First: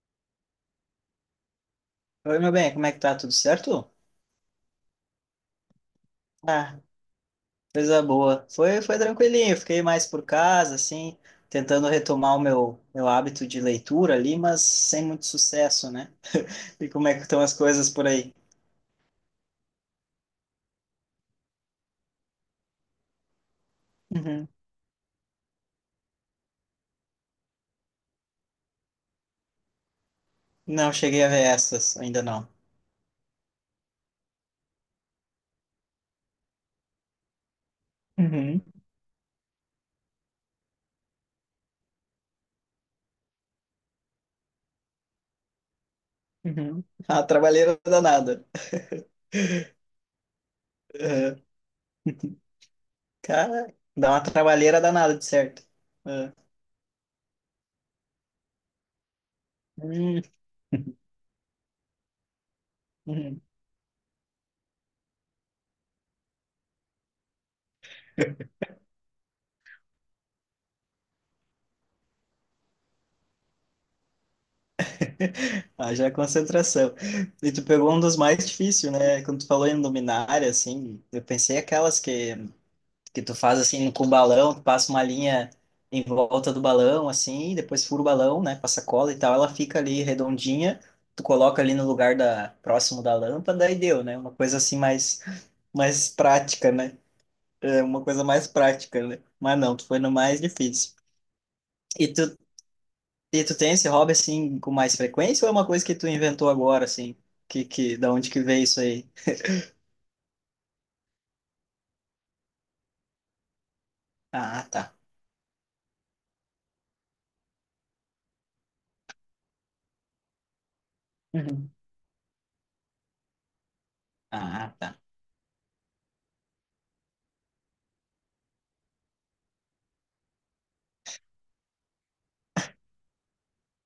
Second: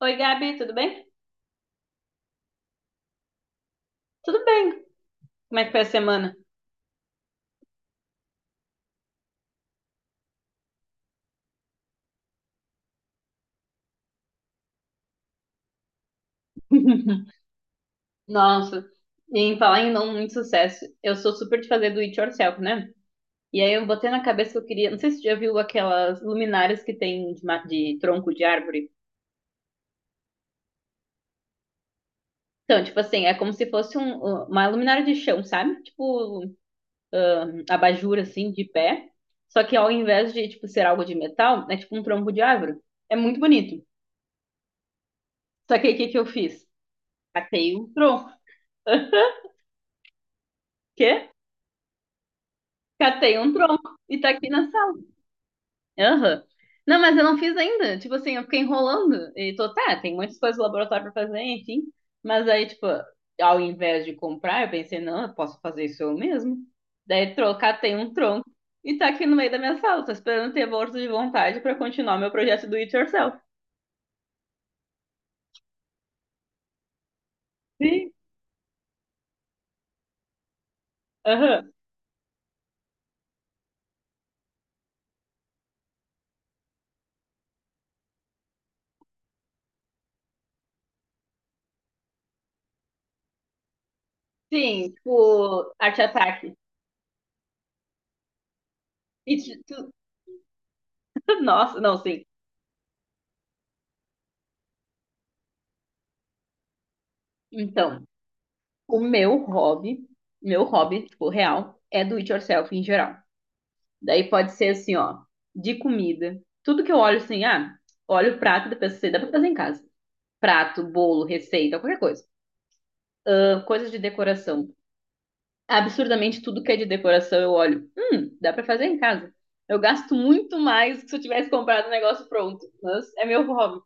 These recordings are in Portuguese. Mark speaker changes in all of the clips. Speaker 1: Oi, Gabi, tudo bem?
Speaker 2: Oi, meu bem, como é que tá? Tudo certo?
Speaker 1: Tudo bem. Como é que foi a semana?
Speaker 2: Ah, coisa boa. Foi tranquilinho, fiquei mais por casa, assim, tentando retomar o meu hábito de leitura ali, mas sem muito sucesso, né? E como é que estão as coisas por aí?
Speaker 1: Nossa, e em falar em não muito sucesso, eu sou super de fazer do it yourself, né? E aí eu botei na
Speaker 2: Uhum.
Speaker 1: cabeça que eu queria. Não sei se você já viu aquelas luminárias que tem de, de tronco de árvore.
Speaker 2: Não cheguei a ver essas, ainda não.
Speaker 1: Então, tipo assim, é como se fosse uma luminária de chão, sabe? Tipo, um abajur, assim,
Speaker 2: Uhum,
Speaker 1: de pé. Só que ao invés de, tipo, ser algo de metal, é tipo um tronco de árvore. É muito bonito. Só que aí o que que eu fiz?
Speaker 2: uhum. Ah,
Speaker 1: Catei
Speaker 2: trabalheira
Speaker 1: um tronco.
Speaker 2: danada.
Speaker 1: Quê?
Speaker 2: Uhum.
Speaker 1: Catei um
Speaker 2: Cara,
Speaker 1: tronco
Speaker 2: dá
Speaker 1: e
Speaker 2: uma
Speaker 1: tá aqui na
Speaker 2: trabalheira
Speaker 1: sala.
Speaker 2: danada, de certo.
Speaker 1: Aham. Não, mas eu não fiz ainda. Tipo assim, eu fiquei enrolando. E tô, tá, tem
Speaker 2: Uhum.
Speaker 1: muitas coisas do laboratório pra fazer, enfim. Mas aí, tipo,
Speaker 2: Uhum.
Speaker 1: ao invés de comprar, eu pensei, não, eu posso fazer isso eu mesmo. Daí trocar tem um tronco e tá aqui no meio da minha sala. Tô esperando ter força de vontade pra continuar meu projeto do It Yourself.
Speaker 2: Haja concentração. E tu pegou um
Speaker 1: Sim.
Speaker 2: dos mais difíceis, né? Quando tu falou em luminária, assim, eu pensei
Speaker 1: Aham.
Speaker 2: aquelas que tu faz, assim, com balão, tu passa uma linha em volta do balão, assim, depois fura o balão, né? Passa cola e tal, ela fica ali redondinha, tu coloca ali no lugar da, próximo da lâmpada e deu, né? Uma coisa, assim,
Speaker 1: Sim,
Speaker 2: mais,
Speaker 1: tipo, arte
Speaker 2: mais
Speaker 1: ataque.
Speaker 2: prática, né? É uma coisa mais prática, né?
Speaker 1: E, tu-
Speaker 2: Mas não, tu
Speaker 1: tu-
Speaker 2: foi no mais difícil.
Speaker 1: nossa, não,
Speaker 2: E tu
Speaker 1: sim.
Speaker 2: e tu tem esse hobby assim com mais frequência ou é uma coisa que tu inventou agora assim? Que
Speaker 1: Então.
Speaker 2: da onde que veio isso
Speaker 1: O
Speaker 2: aí?
Speaker 1: meu hobby, tipo, real, é do it yourself em geral. Daí pode
Speaker 2: Ah,
Speaker 1: ser
Speaker 2: tá.
Speaker 1: assim, ó, de comida. Tudo que eu olho assim, ah, olho o prato da pessoa, dá pra fazer em casa. Prato, bolo,
Speaker 2: Uhum.
Speaker 1: receita, qualquer coisa. Ah, coisas de decoração.
Speaker 2: Ah, tá.
Speaker 1: Absurdamente tudo que é de decoração eu olho. Dá pra fazer em casa. Eu gasto muito mais do que se eu tivesse comprado um negócio pronto. Mas é meu hobby.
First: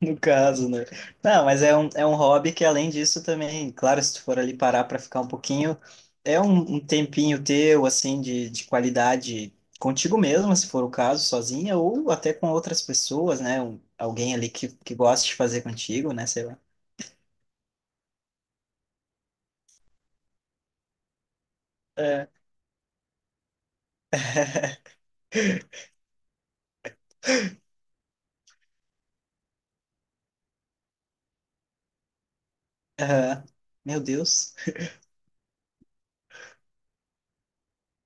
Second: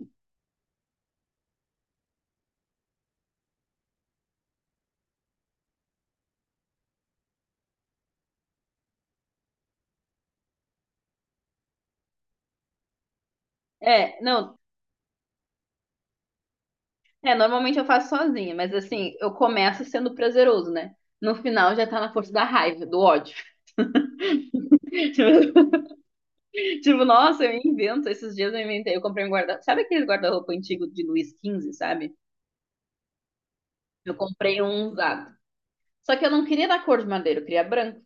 Speaker 2: No caso, né? Não, mas é um hobby que além disso também, claro, se tu for ali parar para ficar um pouquinho, é um tempinho teu assim de qualidade contigo mesmo se for o caso, sozinha ou até com outras pessoas, né?
Speaker 1: É,
Speaker 2: Alguém ali
Speaker 1: não,
Speaker 2: que gosta de fazer contigo, né? Sei lá.
Speaker 1: é, normalmente eu faço sozinha, mas assim, eu começo sendo prazeroso, né? No final já tá na
Speaker 2: É.
Speaker 1: força da raiva, do ódio. Tipo, tipo, nossa, eu invento. Esses dias eu inventei. Eu comprei um guarda-roupa. Sabe aquele guarda-roupa antigo de Luiz quinze sabe?
Speaker 2: Aham. Meu
Speaker 1: Eu
Speaker 2: Deus.
Speaker 1: comprei um usado. Só que eu não queria da cor de madeira, eu queria branco. O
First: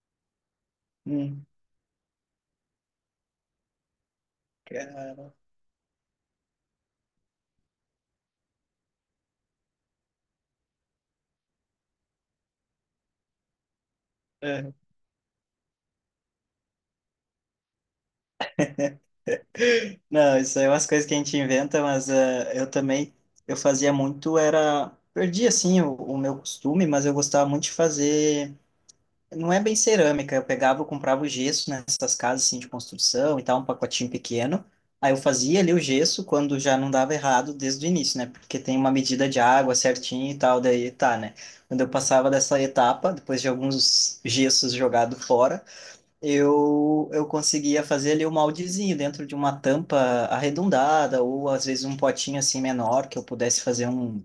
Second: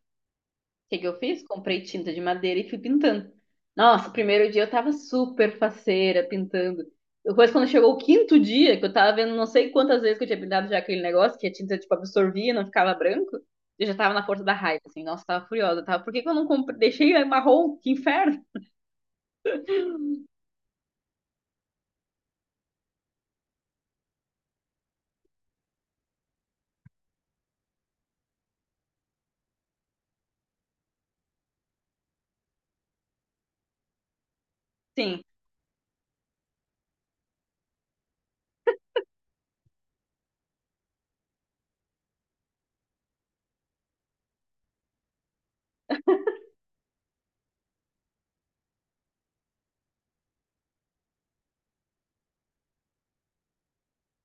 Speaker 1: que que eu fiz?
Speaker 2: Hum.
Speaker 1: Comprei tinta de madeira e fui pintando. Nossa, o primeiro dia eu tava
Speaker 2: Cara.
Speaker 1: super faceira pintando. Depois, quando chegou o quinto dia, que eu tava vendo não sei quantas vezes que eu tinha pintado já aquele negócio, que a tinta, tipo, absorvia e não ficava branco, eu já tava na força da raiva, assim. Nossa, eu tava furiosa, tava. Por que que eu não comprei? Deixei marrom? Que inferno!
Speaker 2: Não, isso aí é umas coisas que a gente inventa, mas eu também, eu fazia muito, era, perdi assim o meu costume, mas eu gostava muito de fazer, não é bem cerâmica, eu comprava o gesso nessas casas assim de construção e tal, um pacotinho pequeno, aí eu
Speaker 1: Sim,
Speaker 2: fazia ali o gesso quando já não dava errado desde o início, né, porque tem uma medida de água certinho e tal, daí tá, né, quando eu passava dessa etapa, depois de alguns gessos jogados fora, eu conseguia fazer ali o moldezinho dentro de uma tampa arredondada, ou às vezes um potinho assim menor, que eu pudesse fazer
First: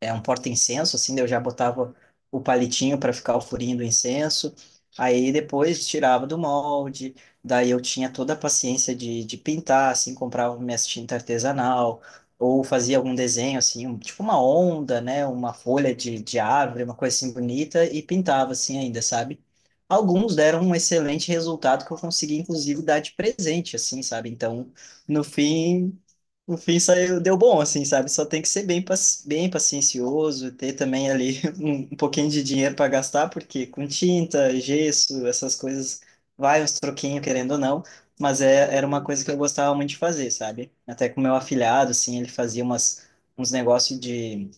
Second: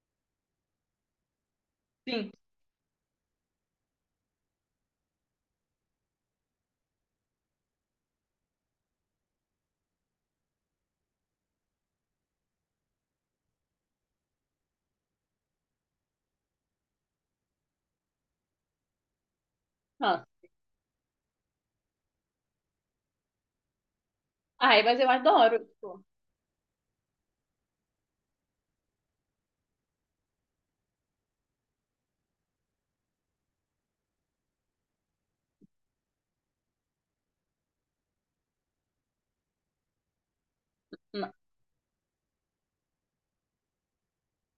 Speaker 2: é um porta-incenso, assim, daí eu já botava
Speaker 1: sim.
Speaker 2: o palitinho para ficar o furinho do incenso, aí depois tirava do molde, daí eu tinha toda a paciência de pintar, assim, comprava minhas tinta artesanal, ou fazia algum desenho, assim, tipo uma onda, né, uma folha de árvore, uma coisa assim bonita, e pintava, assim, ainda, sabe?
Speaker 1: Ah,
Speaker 2: Alguns deram um excelente resultado que eu consegui, inclusive, dar de presente, assim, sabe? Então,
Speaker 1: ai, mas eu
Speaker 2: no
Speaker 1: adoro,
Speaker 2: fim,
Speaker 1: tipo.
Speaker 2: no fim saiu, deu bom, assim, sabe? Só tem que ser bem paciencioso, ter também ali um pouquinho de dinheiro para gastar, porque com tinta, gesso, essas coisas, vai uns troquinhos, querendo ou não, mas era uma coisa que eu gostava muito de fazer, sabe? Até com
Speaker 1: Não,
Speaker 2: meu afilhado, assim, ele fazia uns negócios de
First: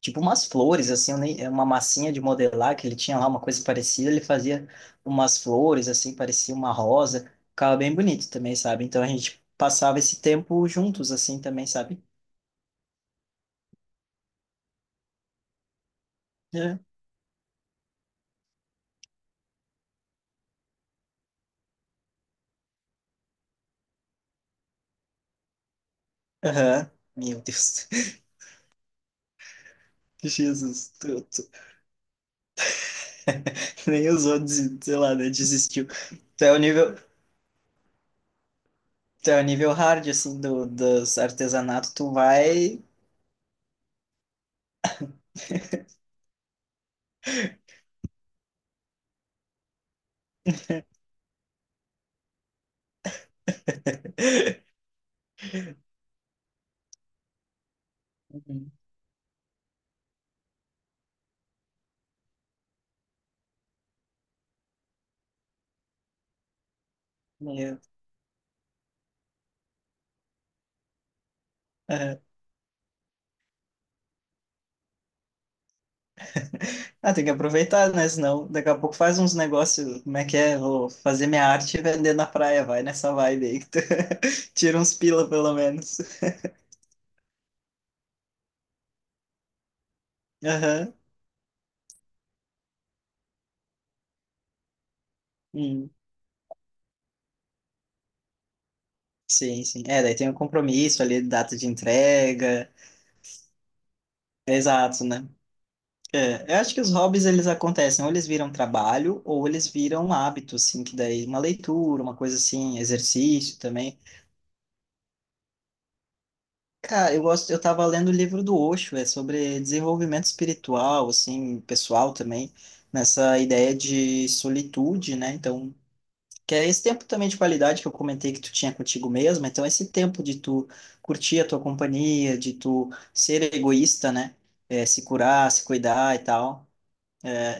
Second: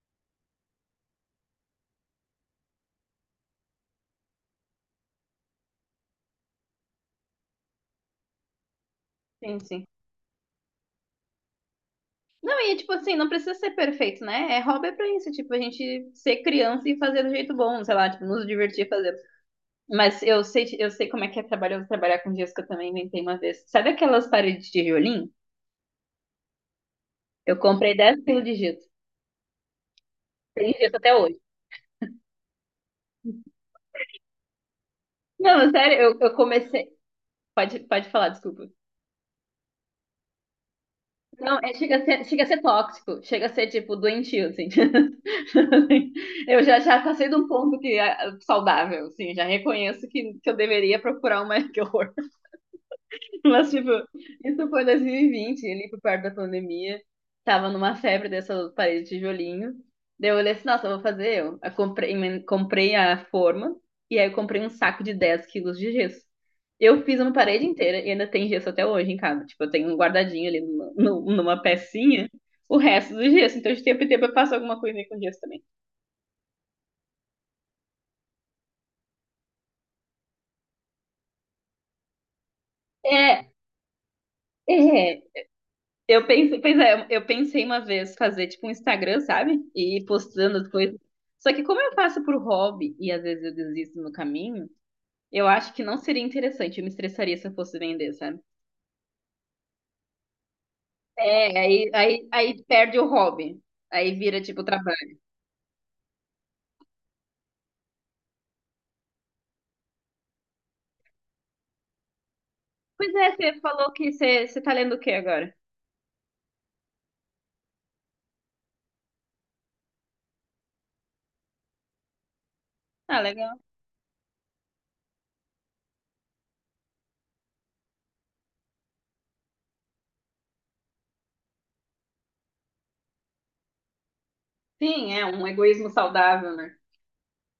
Speaker 2: tipo umas flores, assim, eu nem- é uma massinha de modelar que ele tinha lá, uma coisa parecida, ele fazia umas flores, assim, parecia uma rosa, ficava bem bonito também, sabe? Então a gente
Speaker 1: sim, sim.
Speaker 2: passava esse tempo juntos, assim, também, sabe?
Speaker 1: Não, e tipo assim, não precisa ser perfeito, né? É hobby é pra isso, tipo, a gente ser
Speaker 2: É.
Speaker 1: criança e fazer do jeito bom, sei lá, tipo, nos divertir fazendo. Mas eu sei como é que é trabalhoso trabalhar com giz que eu também inventei uma vez. Sabe aquelas paredes de tijolinho?
Speaker 2: Aham. Meu
Speaker 1: Eu
Speaker 2: Deus.
Speaker 1: comprei 10 quilos de giz. Tem
Speaker 2: Jesus,
Speaker 1: giz até hoje.
Speaker 2: nem usou, sei lá, né,
Speaker 1: Não,
Speaker 2: desistiu.
Speaker 1: sério, eu
Speaker 2: Tu é o
Speaker 1: comecei.
Speaker 2: nível,
Speaker 1: Pode falar, desculpa.
Speaker 2: tu é o nível hard, assim, dos
Speaker 1: Não, é,
Speaker 2: artesanatos, tu
Speaker 1: chega a ser
Speaker 2: vai.
Speaker 1: tóxico, chega a ser, tipo, doentio, assim. Eu já, já passei de um ponto que é saudável, assim, já reconheço que eu deveria procurar uma que horror. Mas, tipo, isso foi 2020, ali por perto da pandemia. Tava numa febre dessas
Speaker 2: Uhum.
Speaker 1: paredes de tijolinho. Daí eu olhei assim, nossa, eu vou fazer eu. Eu comprei, comprei a forma e aí eu comprei um saco de 10 quilos de gesso. Eu fiz uma parede
Speaker 2: Meu.
Speaker 1: inteira e ainda tem gesso até hoje em casa. Tipo, eu tenho um guardadinho ali numa pecinha o resto do gesso. Então, de tempo em tempo eu passo alguma coisa aí com gesso também.
Speaker 2: Ah, tem que aproveitar, né? Senão daqui a pouco faz uns negócios. Como é que é? Vou fazer minha arte e vender na praia. Vai nessa vibe
Speaker 1: É,
Speaker 2: aí que tu tira uns
Speaker 1: É,
Speaker 2: pila, pelo menos.
Speaker 1: eu pensei, pois é, eu pensei uma vez fazer tipo um Instagram, sabe? E ir postando as
Speaker 2: Aham.
Speaker 1: coisas. Só que como eu faço por hobby e às vezes eu desisto no caminho, eu acho que
Speaker 2: Hum.
Speaker 1: não seria interessante. Eu me estressaria se eu fosse vender, sabe?
Speaker 2: Sim, sim. É, daí tem um compromisso ali, data
Speaker 1: É,
Speaker 2: de
Speaker 1: aí
Speaker 2: entrega.
Speaker 1: perde o hobby. Aí vira tipo
Speaker 2: Exato,
Speaker 1: trabalho.
Speaker 2: né? É, eu acho que os hobbies eles acontecem, ou eles viram trabalho, ou eles viram hábito, assim, que daí uma leitura, uma coisa assim,
Speaker 1: Pois é,
Speaker 2: exercício
Speaker 1: você falou
Speaker 2: também.
Speaker 1: que você tá lendo o quê agora?
Speaker 2: Cara, eu gosto, eu tava lendo o livro do Osho, é sobre desenvolvimento espiritual, assim, pessoal também,
Speaker 1: Ah,
Speaker 2: nessa
Speaker 1: legal.
Speaker 2: ideia de solitude, né? Então, que é esse tempo também de qualidade que eu comentei que tu tinha contigo mesmo, então esse tempo de tu curtir a tua companhia, de tu ser egoísta, né? É, se
Speaker 1: Sim, é um
Speaker 2: curar, se
Speaker 1: egoísmo
Speaker 2: cuidar e
Speaker 1: saudável,
Speaker 2: tal.
Speaker 1: né?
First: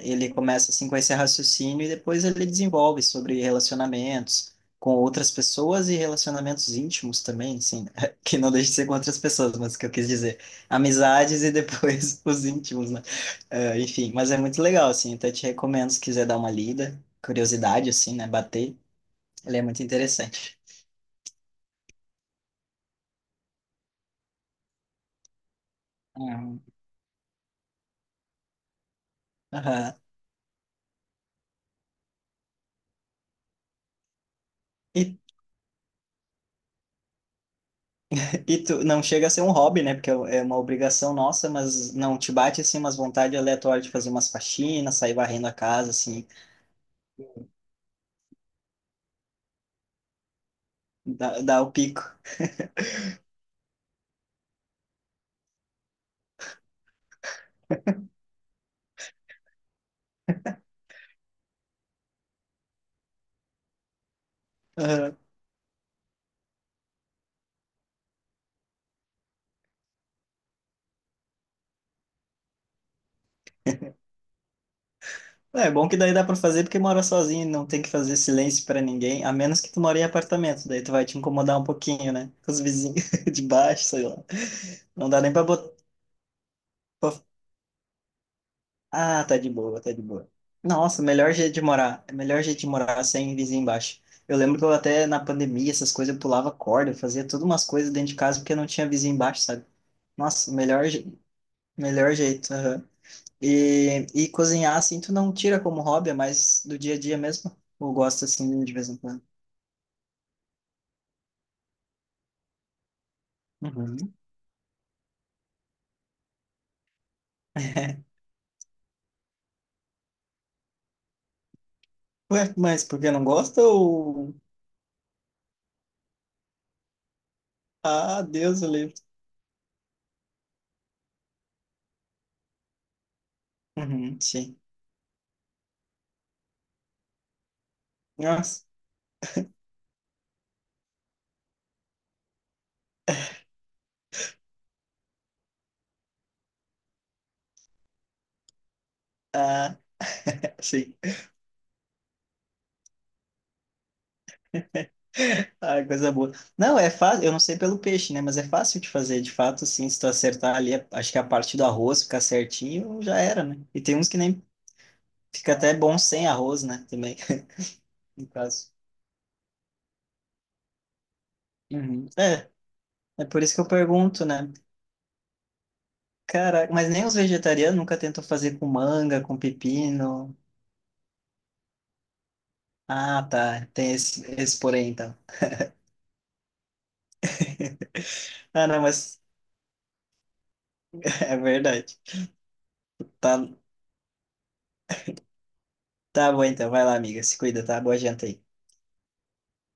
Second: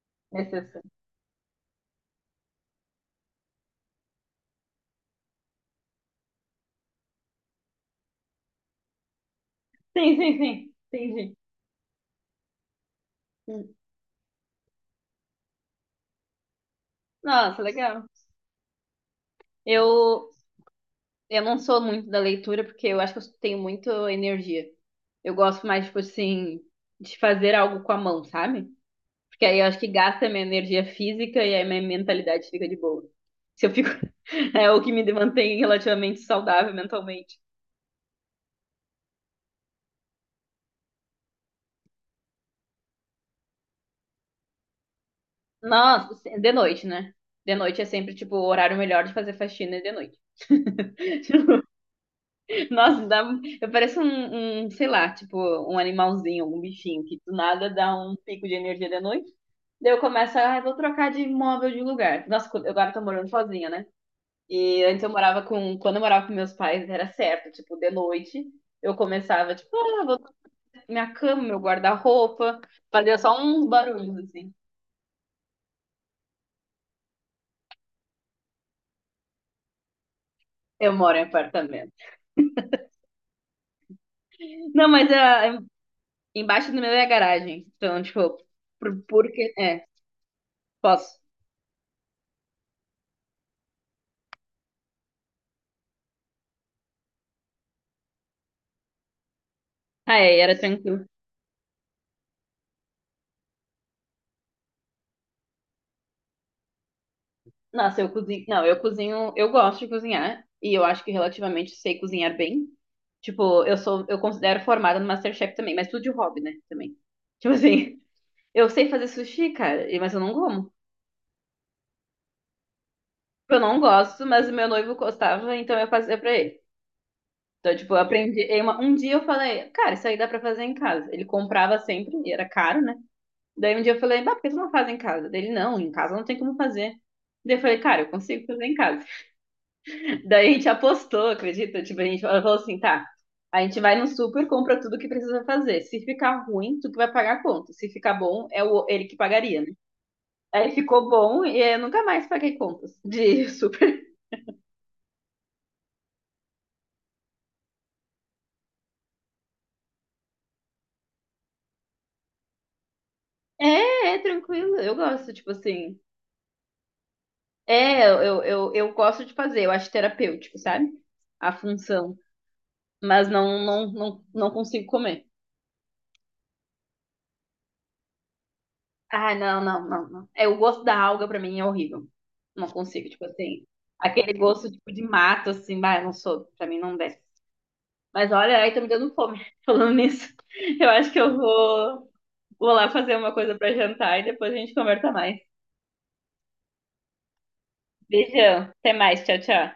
Speaker 2: Ele começa
Speaker 1: Necessário.
Speaker 2: assim com esse raciocínio e depois ele desenvolve sobre relacionamentos com outras pessoas e relacionamentos íntimos também, assim, que não deixa de ser com outras pessoas, mas que eu quis
Speaker 1: Sim, sim,
Speaker 2: dizer,
Speaker 1: sim. Entendi.
Speaker 2: amizades e depois os íntimos, né?
Speaker 1: Sim.
Speaker 2: Enfim, mas é muito legal, assim, até te recomendo se quiser dar uma lida,
Speaker 1: Nossa,
Speaker 2: curiosidade,
Speaker 1: legal.
Speaker 2: assim, né, bater, ele é muito
Speaker 1: Eu,
Speaker 2: interessante.
Speaker 1: Eu não sou muito da leitura porque eu acho que eu tenho muito energia. Eu gosto mais, tipo assim,
Speaker 2: Uhum.
Speaker 1: de fazer algo com a mão, sabe? Porque aí eu acho que
Speaker 2: Aham.
Speaker 1: gasta minha energia física e aí minha mentalidade fica de boa. Se eu fico, é o que me
Speaker 2: E
Speaker 1: mantém relativamente saudável mentalmente.
Speaker 2: E tu não chega a ser um hobby, né? Porque é uma obrigação nossa, mas não te bate assim umas vontades aleatórias de fazer umas faxinas, sair varrendo a casa,
Speaker 1: Nossa,
Speaker 2: assim,
Speaker 1: de noite, né? De noite é sempre, tipo, o horário melhor de fazer faxina é de noite.
Speaker 2: dá, o pico.
Speaker 1: Nossa, dá, eu pareço um, sei lá, tipo, um animalzinho, algum bichinho que do nada dá um pico de energia de noite. Daí eu começo, ah, eu vou trocar de imóvel de lugar. Nossa, eu agora tô morando sozinha, né? E antes eu
Speaker 2: Aham.
Speaker 1: morava com, quando eu morava com meus pais, era certo, tipo, de noite, eu começava, tipo, ah, vou trocar minha cama, meu guarda-roupa, fazia só uns barulhos, assim.
Speaker 2: É bom que daí dá pra fazer porque mora sozinho, não tem que fazer silêncio pra ninguém, a menos que tu mora em apartamento, daí
Speaker 1: Eu
Speaker 2: tu vai
Speaker 1: moro
Speaker 2: te
Speaker 1: em
Speaker 2: incomodar um
Speaker 1: apartamento.
Speaker 2: pouquinho, né? Com os vizinhos de baixo, sei lá.
Speaker 1: Não,
Speaker 2: Não
Speaker 1: mas
Speaker 2: dá nem pra
Speaker 1: ah,
Speaker 2: botar.
Speaker 1: embaixo do meu é a garagem, então, tipo, por,
Speaker 2: Ah, tá de
Speaker 1: porque,
Speaker 2: boa,
Speaker 1: é,
Speaker 2: tá de boa. Nossa,
Speaker 1: posso.
Speaker 2: melhor jeito de morar. É melhor jeito de morar sem vizinho embaixo. Eu lembro que eu até na pandemia, essas coisas, eu pulava corda, eu fazia todas umas coisas dentro de casa porque não tinha vizinho embaixo, sabe?
Speaker 1: Ah, é,
Speaker 2: Nossa,
Speaker 1: era tranquilo.
Speaker 2: melhor jeito. Aham. E cozinhar, assim, tu não tira como hobby, é mais do dia a dia mesmo? Ou
Speaker 1: Nossa, eu
Speaker 2: gosta,
Speaker 1: cozinho.
Speaker 2: assim,
Speaker 1: Não,
Speaker 2: de
Speaker 1: eu
Speaker 2: vez em quando?
Speaker 1: cozinho. Eu gosto de cozinhar. E eu acho que relativamente sei cozinhar bem. Tipo, eu sou.
Speaker 2: Uhum.
Speaker 1: Eu considero formada no MasterChef também, mas tudo de hobby, né? Também. Tipo assim, eu sei fazer sushi, cara, e- mas eu não como.
Speaker 2: Ué, mas porque não
Speaker 1: Eu
Speaker 2: gosta
Speaker 1: não gosto,
Speaker 2: ou?
Speaker 1: mas o meu noivo gostava, então eu fazia pra ele. Então, tipo, eu
Speaker 2: Ah,
Speaker 1: aprendi.
Speaker 2: Deus, eu
Speaker 1: Um
Speaker 2: livre.
Speaker 1: dia eu falei, cara, isso aí dá pra fazer em casa. Ele comprava sempre, e era caro, né? Daí um dia eu
Speaker 2: Uhum,
Speaker 1: falei, bah, por que tu
Speaker 2: sim.
Speaker 1: não faz em casa? Dele não, em casa não tem como fazer. Daí eu falei, cara, eu consigo fazer
Speaker 2: Nossa,
Speaker 1: em casa. Daí a gente apostou, acredita? Tipo, a gente falou assim, tá, a gente vai no super, compra tudo que precisa fazer. Se ficar ruim, tu que vai pagar a conta. Se ficar bom, ele que pagaria, né?
Speaker 2: ah,
Speaker 1: Aí
Speaker 2: sim.
Speaker 1: ficou bom e eu nunca mais paguei contas de super.
Speaker 2: Ah, coisa boa. Não, é fácil, eu não sei pelo peixe, né? Mas é fácil de fazer, de fato, assim, se tu acertar ali, acho que a parte do arroz ficar certinho, já era, né? E tem uns
Speaker 1: É,
Speaker 2: que
Speaker 1: é
Speaker 2: nem
Speaker 1: tranquilo, eu gosto, tipo
Speaker 2: fica até
Speaker 1: assim.
Speaker 2: bom sem arroz, né? Também,
Speaker 1: É,
Speaker 2: no
Speaker 1: eu,
Speaker 2: caso.
Speaker 1: eu, eu gosto de fazer, eu acho terapêutico, sabe? A
Speaker 2: Uhum.
Speaker 1: função.
Speaker 2: É, é
Speaker 1: Mas
Speaker 2: por isso que
Speaker 1: não,
Speaker 2: eu
Speaker 1: não, não,
Speaker 2: pergunto,
Speaker 1: não
Speaker 2: né?
Speaker 1: consigo comer.
Speaker 2: Cara, mas nem os vegetarianos nunca tentam fazer com manga, com
Speaker 1: Ai, não, não, não, não.
Speaker 2: pepino.
Speaker 1: É, o gosto da alga pra mim é horrível. Não consigo,
Speaker 2: Ah,
Speaker 1: tipo assim,
Speaker 2: tá, tem esse,
Speaker 1: aquele
Speaker 2: esse
Speaker 1: gosto
Speaker 2: porém,
Speaker 1: tipo de
Speaker 2: então.
Speaker 1: mato, assim, bah, eu não sou, pra mim não desce. Mas olha,
Speaker 2: Ah,
Speaker 1: aí tá
Speaker 2: não,
Speaker 1: me dando
Speaker 2: mas
Speaker 1: fome falando nisso. Eu acho que eu
Speaker 2: é verdade.
Speaker 1: vou lá fazer uma
Speaker 2: Tá,
Speaker 1: coisa pra jantar e depois a gente conversa mais.
Speaker 2: tá bom, então, vai lá, amiga, se cuida, tá? Boa janta aí.
Speaker 1: Beijão, até mais, tchau, tchau.